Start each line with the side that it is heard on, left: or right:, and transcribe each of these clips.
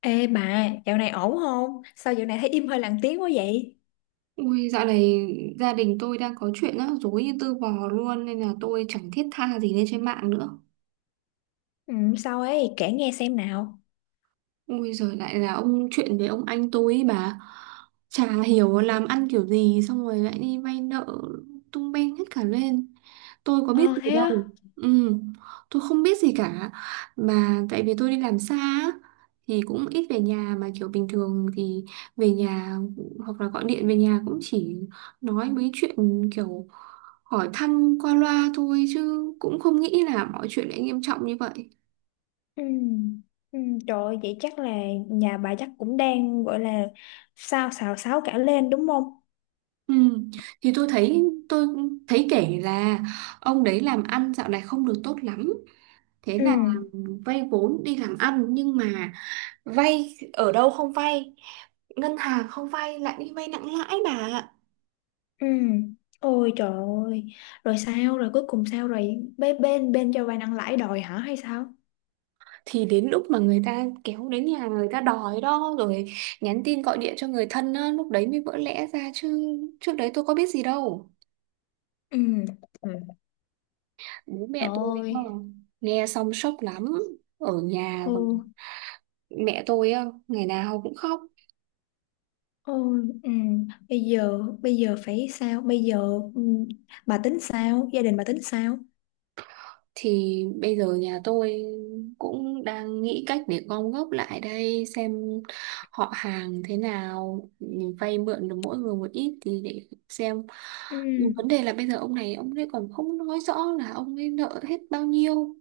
left: Ê bà, dạo này ổn không? Sao dạo này thấy im hơi lặng tiếng quá vậy?
right: Ui, dạo này gia đình tôi đang có chuyện rắc rối như tư bò luôn nên là tôi chẳng thiết tha gì lên trên mạng nữa.
left: Ừ, sao ấy, kể nghe xem nào.
right: Ui giời, lại là ông chuyện với ông anh tôi ấy bà. Chả hiểu làm ăn kiểu gì. Xong rồi lại đi vay nợ, tung beng hết cả lên. Tôi có biết
left: Ờ
right: gì
left: thế á.
right: đâu. Ừ, tôi không biết gì cả. Mà tại vì tôi đi làm xa á, thì cũng ít về nhà. Mà kiểu bình thường thì về nhà, hoặc là gọi điện về nhà cũng chỉ nói mấy chuyện kiểu hỏi thăm qua loa thôi, chứ cũng không nghĩ là mọi chuyện lại nghiêm trọng như vậy.
left: Ừ. Ừ, trời ơi, vậy chắc là nhà bà chắc cũng đang gọi là sao xào xáo cả lên đúng không?
right: Ừ. Thì tôi thấy tôi kể là ông đấy làm ăn dạo này không được tốt lắm, thế
left: Ừ,
right: là vay vốn đi làm ăn, nhưng mà vay ở đâu không vay, ngân hàng không vay lại đi vay nặng lãi bà ạ.
left: ừ. Ôi trời ơi, rồi sao, rồi cuối cùng sao rồi? Bên bên, bên cho vay nặng lãi đòi hả hay sao?
right: Thì đến lúc mà người ta kéo đến nhà, người ta đòi đó rồi nhắn tin gọi điện cho người thân á, lúc đấy mới vỡ lẽ ra chứ, trước đấy tôi có biết gì đâu.
left: Ừ. Ừ.
right: Bố
left: Trời
right: mẹ tôi
left: ơi.
right: nghe xong sốc lắm. Ở nhà
left: Ừ.
right: mẹ tôi á, ngày nào cũng khóc.
left: Ôi, ừ. Bây giờ phải sao? Bây giờ ừ, bà tính sao? Gia đình bà tính sao?
right: Thì bây giờ nhà tôi cũng đang nghĩ cách để gom góp lại đây xem, họ hàng thế nào vay mượn được mỗi người một ít thì để xem.
left: Ừ.
right: Nhưng vấn đề là bây giờ ông này ông ấy còn không nói rõ là ông ấy nợ hết bao nhiêu,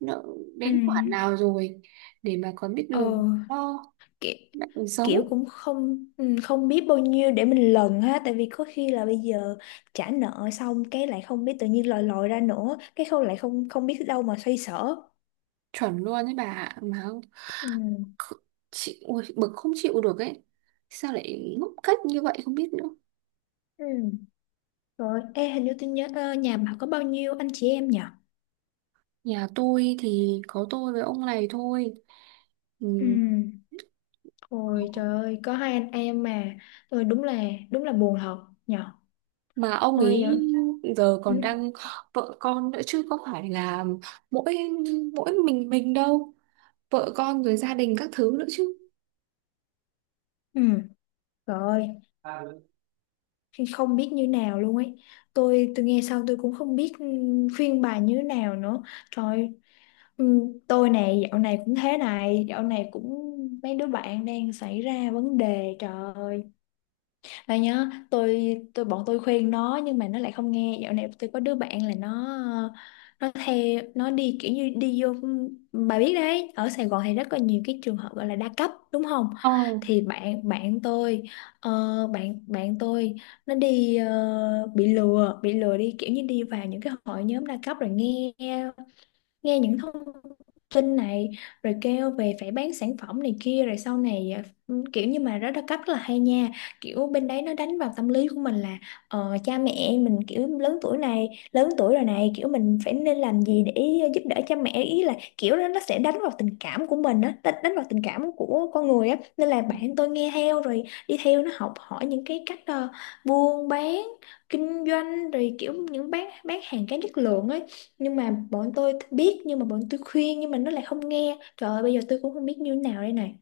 right: nợ
left: Ừ.
right: đến khoản nào rồi, để mà còn biết
left: Ờ,
right: đường lo,
left: kiểu,
right: lại còn
left: kiểu
right: xấu.
left: cũng không không biết bao nhiêu để mình lần ha, tại vì có khi là bây giờ trả nợ xong cái lại không biết tự nhiên lòi lòi ra nữa, cái không lại không không biết đâu mà xoay sở
right: Chuẩn luôn đấy bà ạ. Mà không-
left: ừ.
right: chị ôi, bực không chịu được ấy, sao lại ngốc cách như vậy không biết nữa.
left: Ừ. Rồi, ê hình như tôi nhớ nhà bà có bao nhiêu anh chị em nhỉ?
right: Nhà tôi thì có tôi với ông này thôi.
left: Ừ.
right: Ừm,
left: Ôi trời ơi, có hai anh em mà. Tôi đúng là buồn thật nhỉ.
right: Mà ông
left: Ôi
right: ấy
left: giờ
right: giờ còn
left: ừ.
right: đang vợ con nữa chứ, có phải là mỗi mỗi mình đâu. Vợ con rồi gia đình các thứ nữa chứ.
left: Ừ. Trời ơi, không biết như nào luôn ấy. Tôi nghe xong tôi cũng không biết khuyên bà như nào nữa. Trời ơi, ừ, tôi này dạo này cũng thế này, dạo này cũng mấy đứa bạn đang xảy ra vấn đề, trời ơi. Và nhớ tôi bọn tôi khuyên nó nhưng mà nó lại không nghe. Dạo này tôi có đứa bạn là nó theo, nó đi kiểu như đi vô, bà biết đấy, ở Sài Gòn thì rất là nhiều cái trường hợp gọi là đa cấp đúng không,
right: Ờ,
left: thì bạn bạn tôi ờ, bạn bạn tôi nó đi bị lừa đi kiểu như đi vào những cái hội nhóm đa cấp rồi nghe nghe những thông tin này, rồi kêu về phải bán sản phẩm này kia rồi sau này à, kiểu như mà rất là cấp rất là hay nha, kiểu bên đấy nó đánh vào tâm lý của mình là cha mẹ mình kiểu lớn tuổi này, lớn tuổi rồi này, kiểu mình phải nên làm gì để giúp đỡ cha mẹ, ý là kiểu đó nó sẽ đánh vào tình cảm của mình á, đánh đánh vào tình cảm của con người á, nên là bạn tôi nghe theo rồi đi theo nó, học hỏi những cái cách buôn bán kinh doanh, rồi kiểu những bán hàng kém chất lượng ấy, nhưng mà bọn tôi biết, nhưng mà bọn tôi khuyên nhưng mà nó lại không nghe, trời ơi, bây giờ tôi cũng không biết như thế nào đây này.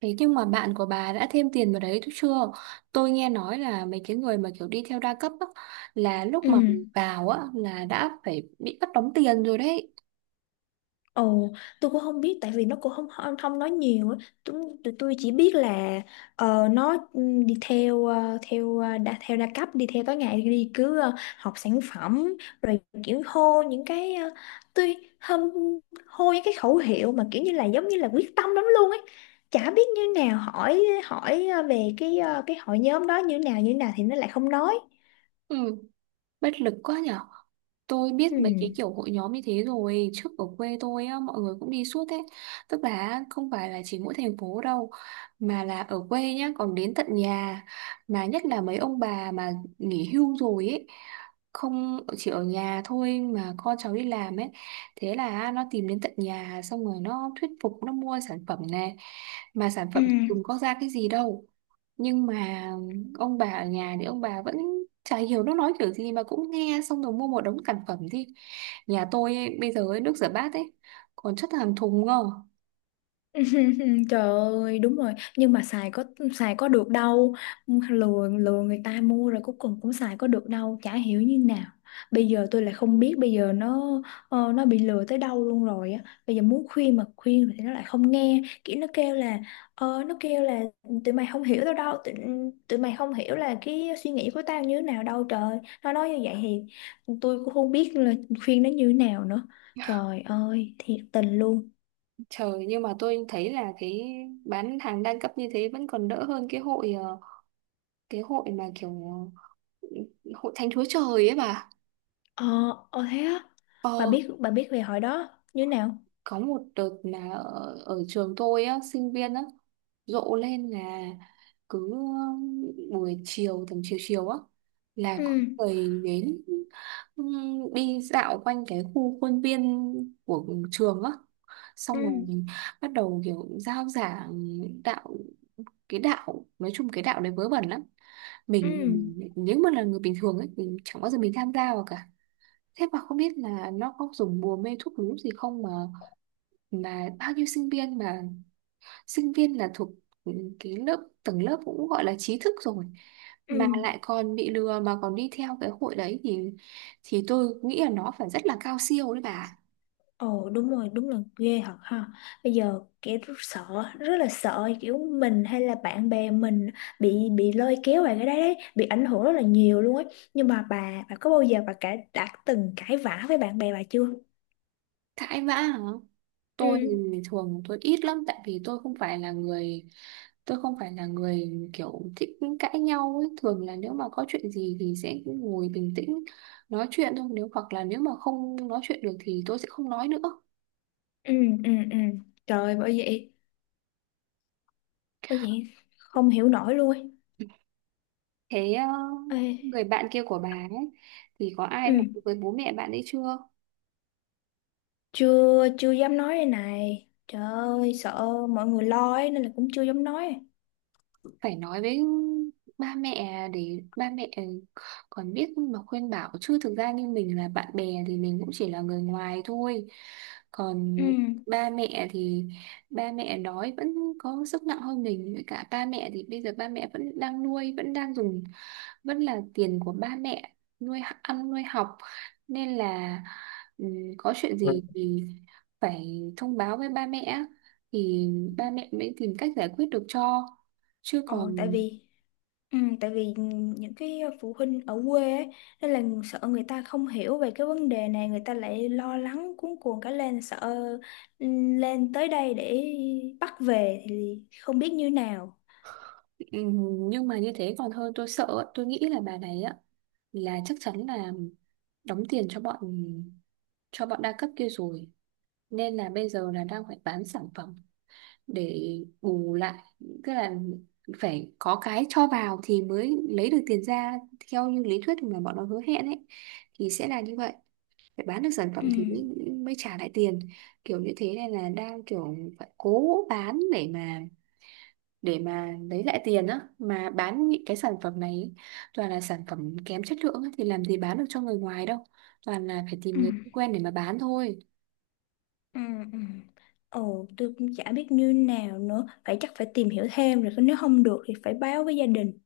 right: thế nhưng mà bạn của bà đã thêm tiền vào đấy chứ chưa? Tôi nghe nói là mấy cái người mà kiểu đi theo đa cấp á, là lúc
left: Ừ.
right: mà vào á là đã phải bị bắt đóng tiền rồi đấy.
left: Ồ, tôi cũng không biết tại vì nó cũng không không, không nói nhiều á. Tụi, tụi tôi chỉ biết là nó đi theo đa cấp, đi theo tối ngày, đi cứ học sản phẩm rồi kiểu hô những cái tôi hâm, hô những cái khẩu hiệu mà kiểu như là giống như là quyết tâm lắm luôn ấy. Chả biết như nào, hỏi hỏi về cái hội nhóm đó như nào thì nó lại không nói.
right: Ừ, bất lực quá nhở. Tôi
left: Ừ.
right: biết mấy cái kiểu hội nhóm như thế rồi, trước ở quê tôi á, mọi người cũng đi suốt ấy. Tức là không phải là chỉ mỗi thành phố đâu, mà là ở quê nhá, còn đến tận nhà. Mà nhất là mấy ông bà mà nghỉ hưu rồi ấy, không chỉ ở nhà thôi mà con cháu đi làm ấy, thế là nó tìm đến tận nhà xong rồi nó thuyết phục nó mua sản phẩm này, mà sản
left: Ừ.
right: phẩm dùng có ra cái gì đâu. Nhưng mà ông bà ở nhà thì ông bà vẫn chả hiểu nó nói kiểu gì mà cũng nghe xong rồi mua một đống sản phẩm. Đi nhà tôi ấy, bây giờ ấy, nước rửa bát ấy còn chất hàng thùng ngờ.
left: Trời ơi, đúng rồi, nhưng mà xài có được đâu. Lừa lừa người ta mua rồi cuối cùng cũng xài có được đâu, chả hiểu như nào. Bây giờ tôi lại không biết bây giờ nó nó bị lừa tới đâu luôn rồi á. Bây giờ muốn khuyên mà khuyên thì nó lại không nghe, kiểu nó kêu là tụi mày không hiểu tao đâu, tụi mày không hiểu là cái suy nghĩ của tao như thế nào đâu trời. Nó nói như vậy thì tôi cũng không biết là khuyên nó như thế nào nữa. Trời ơi, thiệt tình luôn.
right: Trời, nhưng mà tôi thấy là cái bán hàng đa cấp như thế vẫn còn đỡ hơn cái hội, cái hội mà kiểu hội thánh Chúa Trời ấy bà.
left: Ờ, ờ thế á. Bà
right: Ờ,
left: biết bà biết về hồi đó như nào?
right: có một đợt là ở trường tôi á, sinh viên á rộ lên là cứ buổi chiều tầm chiều chiều á là có
left: Ừ,
right: người đến, đi dạo quanh cái khu khuôn viên của trường á,
left: ừ,
right: xong rồi bắt đầu kiểu giao giảng đạo. Cái đạo nói chung cái đạo đấy vớ vẩn lắm.
left: ừ,
right: Mình nếu mà là người bình thường ấy mình chẳng bao giờ mình tham gia vào cả. Thế mà không biết là nó có dùng bùa mê thuốc lú gì không, mà bao nhiêu sinh viên, mà sinh viên là thuộc ừ, cái lớp tầng lớp cũng gọi là trí thức rồi
left: ừ.
right: mà lại còn bị lừa mà còn đi theo cái hội đấy thì, tôi nghĩ là nó phải rất là cao siêu đấy bà.
left: Ồ, đúng rồi, đúng là ghê thật ha. Bây giờ kiểu rất sợ, rất là sợ kiểu mình hay là bạn bè mình bị lôi kéo vào cái đấy đấy, bị ảnh hưởng rất là nhiều luôn ấy. Nhưng mà bà có bao giờ bà cả đã từng cãi vã với bạn bè bà chưa?
right: Cãi vã hả?
left: Ừ,
right: Tôi thì thường tôi ít lắm, tại vì tôi không phải là người kiểu thích cãi nhau ấy. Thường là nếu mà có chuyện gì thì sẽ ngồi bình tĩnh nói chuyện thôi, hoặc là nếu mà không nói chuyện được thì tôi sẽ không nói nữa.
left: ừ, ừ, ừ. Trời, bởi vậy, không hiểu nổi luôn ấy.
right: Thế
left: Ê,
right: người bạn kia của bà ấy thì có ai
left: ừ,
right: nói với bố mẹ bạn ấy chưa?
left: chưa chưa dám nói đây này, trời ơi, sợ mọi người lo ấy nên là cũng chưa dám nói.
right: Phải nói với ba mẹ để ba mẹ còn biết mà khuyên bảo chứ, thực ra như mình là bạn bè thì mình cũng chỉ là người ngoài thôi.
left: Ừ.
right: Còn ba mẹ thì ba mẹ nói vẫn có sức nặng hơn mình, với cả ba mẹ thì bây giờ ba mẹ vẫn đang nuôi, vẫn đang dùng vẫn là tiền của ba mẹ nuôi ăn nuôi học, nên là có chuyện
left: Ừ.
right: gì thì phải thông báo với ba mẹ thì ba mẹ mới tìm cách giải quyết được cho, chứ
left: ờ, tại
right: còn.
left: vì tại vì những cái phụ huynh ở quê ấy, nên là sợ người ta không hiểu về cái vấn đề này, người ta lại lo lắng cuống cuồng cả lên, sợ ừ, lên tới đây để bắt về thì không biết như nào.
right: Nhưng mà như thế còn hơn tôi sợ ạ. Tôi nghĩ là bà này á là chắc chắn là đóng tiền cho bọn đa cấp kia rồi, nên là bây giờ là đang phải bán sản phẩm để bù lại. Tức là phải có cái cho vào thì mới lấy được tiền ra, theo như lý thuyết mà bọn nó hứa hẹn ấy thì sẽ là như vậy, phải bán được sản phẩm
left: Ừ.
right: thì mới trả lại tiền. Kiểu như thế này là đang kiểu phải cố bán để mà lấy lại tiền á, mà bán những cái sản phẩm này ý, toàn là sản phẩm kém chất lượng á, thì làm gì bán được cho người ngoài đâu, toàn là phải tìm
left: Ừ.
right: người quen để mà bán thôi.
left: Ừ. Ừ. Ồ, tôi cũng chả biết như nào nữa, phải chắc phải tìm hiểu thêm, rồi nếu không được thì phải báo với gia đình.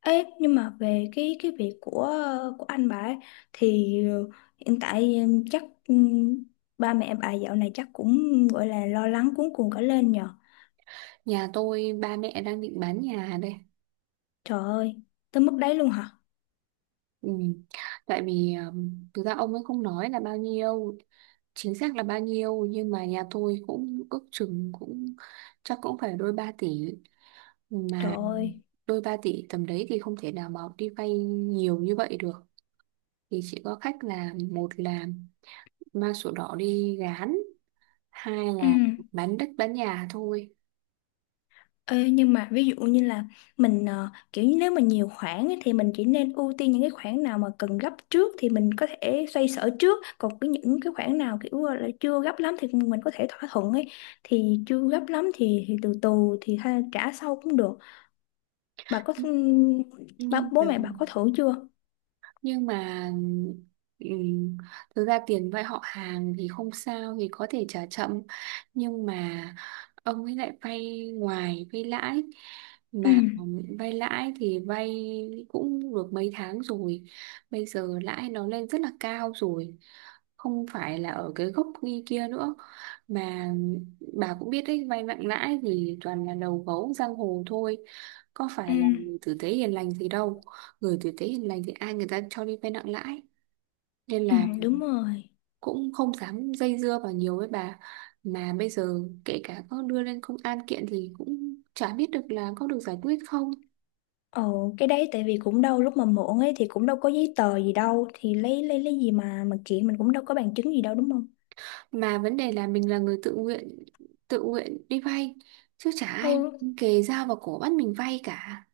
left: Ê, nhưng mà về cái việc của của anh bà ấy, thì hiện tại chắc ừm, ba mẹ bà dạo này chắc cũng gọi là lo lắng cuống cuồng cả lên nhờ.
right: Nhà tôi ba mẹ đang định bán nhà đây.
left: Trời ơi, tới mức đấy luôn hả?
right: Ừ. Tại vì thực ra ông ấy không nói là bao nhiêu chính xác là bao nhiêu, nhưng mà nhà tôi cũng ước chừng cũng chắc cũng phải đôi 3 tỷ,
left: Trời
right: mà
left: ơi.
right: đôi 3 tỷ tầm đấy thì không thể nào mà đi vay nhiều như vậy được, thì chỉ có cách là một là mang sổ đỏ đi gán, hai
left: Ừ.
right: là bán đất bán nhà thôi.
left: Ê, nhưng mà ví dụ như là mình kiểu như nếu mà nhiều khoản ấy, thì mình chỉ nên ưu tiên những cái khoản nào mà cần gấp trước thì mình có thể xoay sở trước, còn cái những cái khoản nào kiểu là chưa gấp lắm thì mình có thể thỏa thuận ấy, thì chưa gấp lắm thì từ từ thì trả sau cũng được, bà có
right: nhưng nhưng
left: bố
right: mà
left: mẹ bà có thử chưa?
right: nhưng mà ừm, thực ra tiền vay họ hàng thì không sao, thì có thể trả chậm, nhưng mà ông ấy lại vay ngoài vay lãi, mà
left: Ừ.
right: vay lãi thì vay cũng được mấy tháng rồi, bây giờ lãi nó lên rất là cao rồi, không phải là ở cái gốc như kia nữa, mà bà cũng biết đấy vay nặng lãi thì toàn là đầu gấu giang hồ thôi, có
left: Ừ.
right: phải là người tử tế hiền lành gì đâu, gửi tử tế hiền lành thì ai người ta cho đi vay nặng lãi, nên
left: Ừ,
right: là
left: đúng rồi.
right: cũng không dám dây dưa vào nhiều với bà, mà bây giờ kể cả có đưa lên công an kiện thì cũng chả biết được là có được giải quyết không,
left: Ồ, cái đấy tại vì cũng đâu, lúc mà mượn ấy thì cũng đâu có giấy tờ gì đâu, thì lấy, lấy gì mà kiện, mình cũng đâu có bằng chứng gì đâu đúng không?
right: mà vấn đề là mình là người tự nguyện, tự nguyện đi vay, chứ chả ai
left: Ừ.
right: kề dao vào cổ bắt mình vay cả.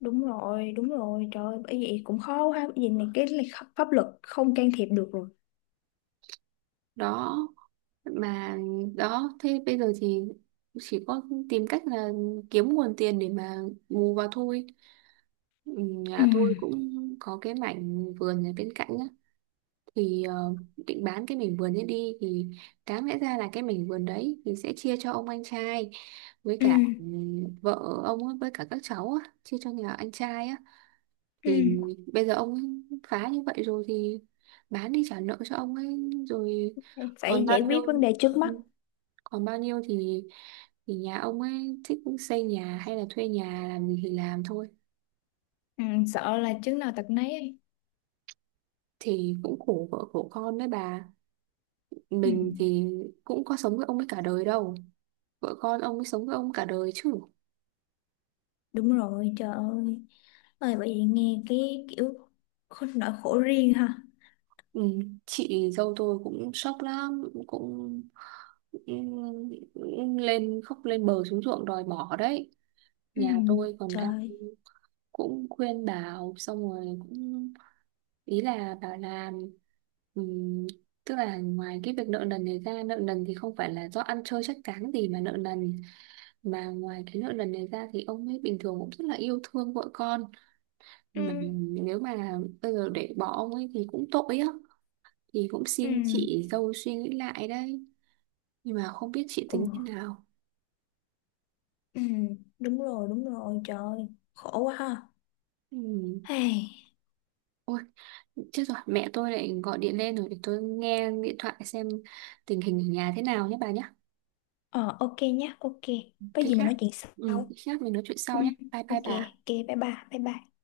left: Đúng rồi, trời ơi, bởi vậy cũng khó ha, bởi vì này cái này pháp luật không can thiệp được rồi.
right: Đó mà đó thế bây giờ thì chỉ có tìm cách là kiếm nguồn tiền để mà bù vào thôi. Ừ,
left: Ừ,
right: nhà tôi cũng có cái mảnh vườn ở bên cạnh á, thì định bán cái mảnh vườn ấy đi. Thì đáng lẽ ra là cái mảnh vườn đấy thì sẽ chia cho ông anh trai với
left: ừ,
right: cả vợ ông ấy, với cả các cháu á, chia cho nhà anh trai á. Thì
left: ừ,
right: bây giờ ông ấy phá như vậy rồi thì bán đi trả nợ cho ông ấy, rồi
left: phải
right: còn bao
left: giải
right: nhiêu
left: quyết vấn đề trước mắt.
right: ừ, còn bao nhiêu thì nhà ông ấy thích xây nhà hay là thuê nhà làm gì thì làm thôi.
left: Ừ, sợ là chứng nào tật nấy ấy.
right: Thì cũng khổ vợ khổ con đấy bà,
left: Ừ,
right: mình thì cũng có sống với ông ấy cả đời đâu, vợ con ông ấy sống với ông cả đời chứ.
left: đúng rồi, trời ơi. Ơi, bởi vì nghe cái kiểu khổ, nỗi khổ riêng ha.
right: Ừ, chị dâu tôi cũng sốc lắm, cũng lên khóc lên bờ xuống ruộng đòi bỏ đấy.
left: Ừ,
right: Nhà tôi còn
left: trời.
right: đang
left: ơi.
right: cũng khuyên bảo xong rồi cũng, ý là bảo là ừm, tức là ngoài cái việc nợ nần này ra, nợ nần thì không phải là do ăn chơi chắc chắn gì mà nợ nần, mà ngoài cái nợ nần này ra thì ông ấy bình thường cũng rất là yêu thương vợ con,
left: Ừ,
right: mà nếu mà bây giờ để bỏ ông ấy thì cũng tội á, thì cũng
left: ừ,
right: xin chị dâu suy nghĩ lại đấy, nhưng mà không biết chị
left: ừ,
right: tính thế nào.
left: ừ, đúng rồi, trời ơi, khổ quá ha.
right: Ừ.
left: Hey.
right: Ôi chết rồi, mẹ tôi lại gọi điện lên rồi, để tôi nghe điện thoại xem tình hình ở nhà thế nào nhé bà nhé.
left: Ờ, ok nhá, ok. Có
right: Khi
left: gì mình
right: khác.
left: nói chuyện
right: Ừ,
left: sau.
right: khi khác mình nói chuyện
left: Ừ,
right: sau nhé, bye
left: ok,
right: bye bà.
left: ok. Bye bye, bye bye.